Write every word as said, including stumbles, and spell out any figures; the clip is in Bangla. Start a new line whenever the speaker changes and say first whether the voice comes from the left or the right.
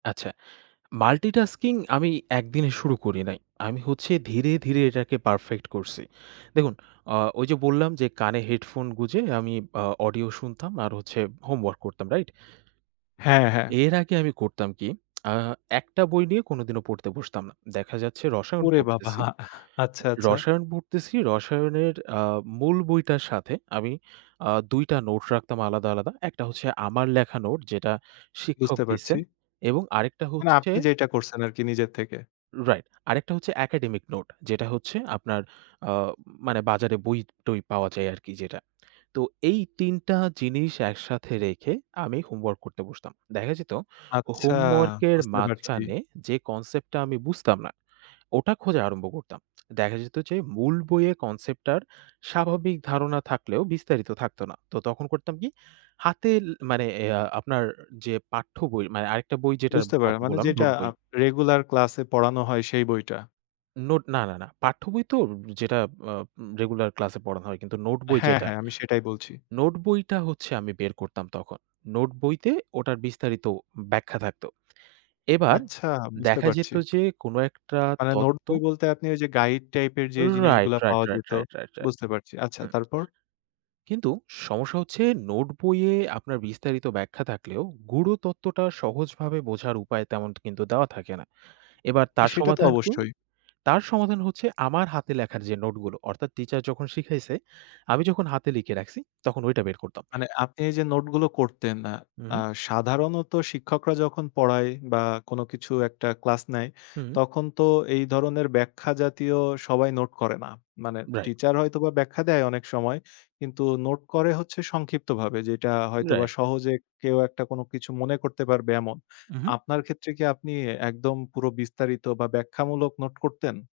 right: আচ্ছা। মাল্টিটাস্কিং আমি একদিনে শুরু করি নাই। আমি হচ্ছে ধীরে, ধীরে, এটাকে পারফেক্ট করছি। দেখুন অ ওই যে, বললাম যে, কানে হেডফোন গুঁজে আমি অ অডিও শুনতাম আর হচ্ছে হোম ওয়ার্ক করতাম। রাইট?
left: হ্যাঁ, হ্যাঁ।
right: এর আগে আমি করতাম কি আ একটা বই নিয়ে কোনদিনও পড়তে বসতাম না। দেখা যাচ্ছে রসায়ন
left: ওরে বাবা
right: পড়তেছি।
left: আচ্ছা, আচ্ছা।
right: 'রসায়ন' পড়তেছি রসায়নের এ্যাঁ মূল বইটার সাথে আমি আ দুই টা নোট রাখতাম আলাদা, আলাদা। একটা হচ্ছে আমার লেখা নোট যেটা শিক্ষক
left: বুঝতে পারছি।
right: দিছেন। এবং আরেকটা
left: মানে
right: হচ্ছে
left: আপনি যেইটা করছেন আরকি নিজের থেকে।
right: রাইট। আরেকটা হচ্ছে একাডেমিক নোট। যেটা হচ্ছে আপনার, আ মানে বাজারে বই-টই পাওয়া যায় আরকি যেটা। তো এই তিন টা জিনিস একসাথে রেখে আমি হোমওয়ার্ক করতে বসতাম। দেখা যেত
left: আচ্ছা,
right: হোমওয়ার্ক এর
left: বুঝতে পারছি।
right: মাঝখানে যে, কনসেপ্টটা আমি বুঝতাম না, ওটা খোঁজা আরম্ভ করতাম। দেখা যেত যে, মূল বইয়ে কনসেপ্ট টার স্বাভাবিক ধারণা থাকলেও বিস্তারিত থাকত না। তো তখন করতাম কি, হাতেল মানে এয়া আপনার যে, পাঠ্য বই মানে আরেকটা বই যে,
left: বুঝতে পারেন
right: কথা
left: মানে
right: বললাম
left: যেটা
right: নোট
left: আ
right: বই।
left: রেগুলার ক্লাসে পড়ানো হয় সেই বইটা।
right: নোট না, না, না। পাঠ্যবই তো যেটা আ রেগুলার ক্লাসে পড়ানো হয়। কিন্তু নোটবই
left: হ্যাঁ,
right: যেটা।
left: হ্যাঁ, আমি সেটাই বলছি।
right: নোট বইটা হচ্ছে আমি বের করতাম তখন। নোট বইতে ওটার বিস্তারিত ব্যাখ্যা থাকতো। এবার,
left: আচ্ছা, বুঝতে
right: দেখা যেত
left: পারছি।
right: যে, কোন একটা
left: মানে নোট
right: তত্ত্ব
left: বই বলতে আপনি যে, গাইড টাইপের যে,
right: রাইট,
left: জিনিসগুলা
right: রাইট,
left: পাওয়া
right: রাইট,
left: যেত
right: রাইট, রাইট, রাইট।
left: বুঝতে পারছি। আচ্ছা
right: হুম।
left: তারপর?
right: কিন্তু সমস্যা হচ্ছে নোট বইয়ে আপনার বিস্তারিত ব্যাখ্যা থাকলেও। গুঢ় তত্ত্বটা সহজভাবে বোঝার উপায় তেমন কিন্তু দেওয়া থাকে না। এবার তার
left: সেটা তো
right: সমাধান কি?
left: অবশ্যই।
right: তার সমাধান হচ্ছে আমার হাতে লেখার যে, নোটগুলো। অর্থাৎ টিচার যখন শিখাইছে, আমি যখন হাতে লিখে রাখছি তখন ওইটা বের করতাম।
left: মানে আপনি এই যে, নোটগুলো করতেন
right: হু, হুম।
left: এ্যাঁ সাধারণত শিক্ষকরা যখন পড়ায় বা কোন কিছু একটা ক্লাস নেয়,
right: হুম।
left: তখন তো এই ধরনের ব্যাখ্যা জাতীয় সবাই নোট করে না। মানে
right: রাইট।
left: টিচার হয়তোবা ব্যাখ্যা দেয় অনেক সময়, কিন্তু নোট করে হচ্ছে সংক্ষিপ্তভাবে যেটা হয়তোবা
right: রাইট।
left: সহজে কেউ একটা কিছু মনে করতে পারবে এমন।
right: উ, হুম।
left: আপনার ক্ষেত্রে কি আপনি এ্যাঁ একদম পুরো বিস্তারিত বা ব্যাখ্যামূলক নোট করতেন?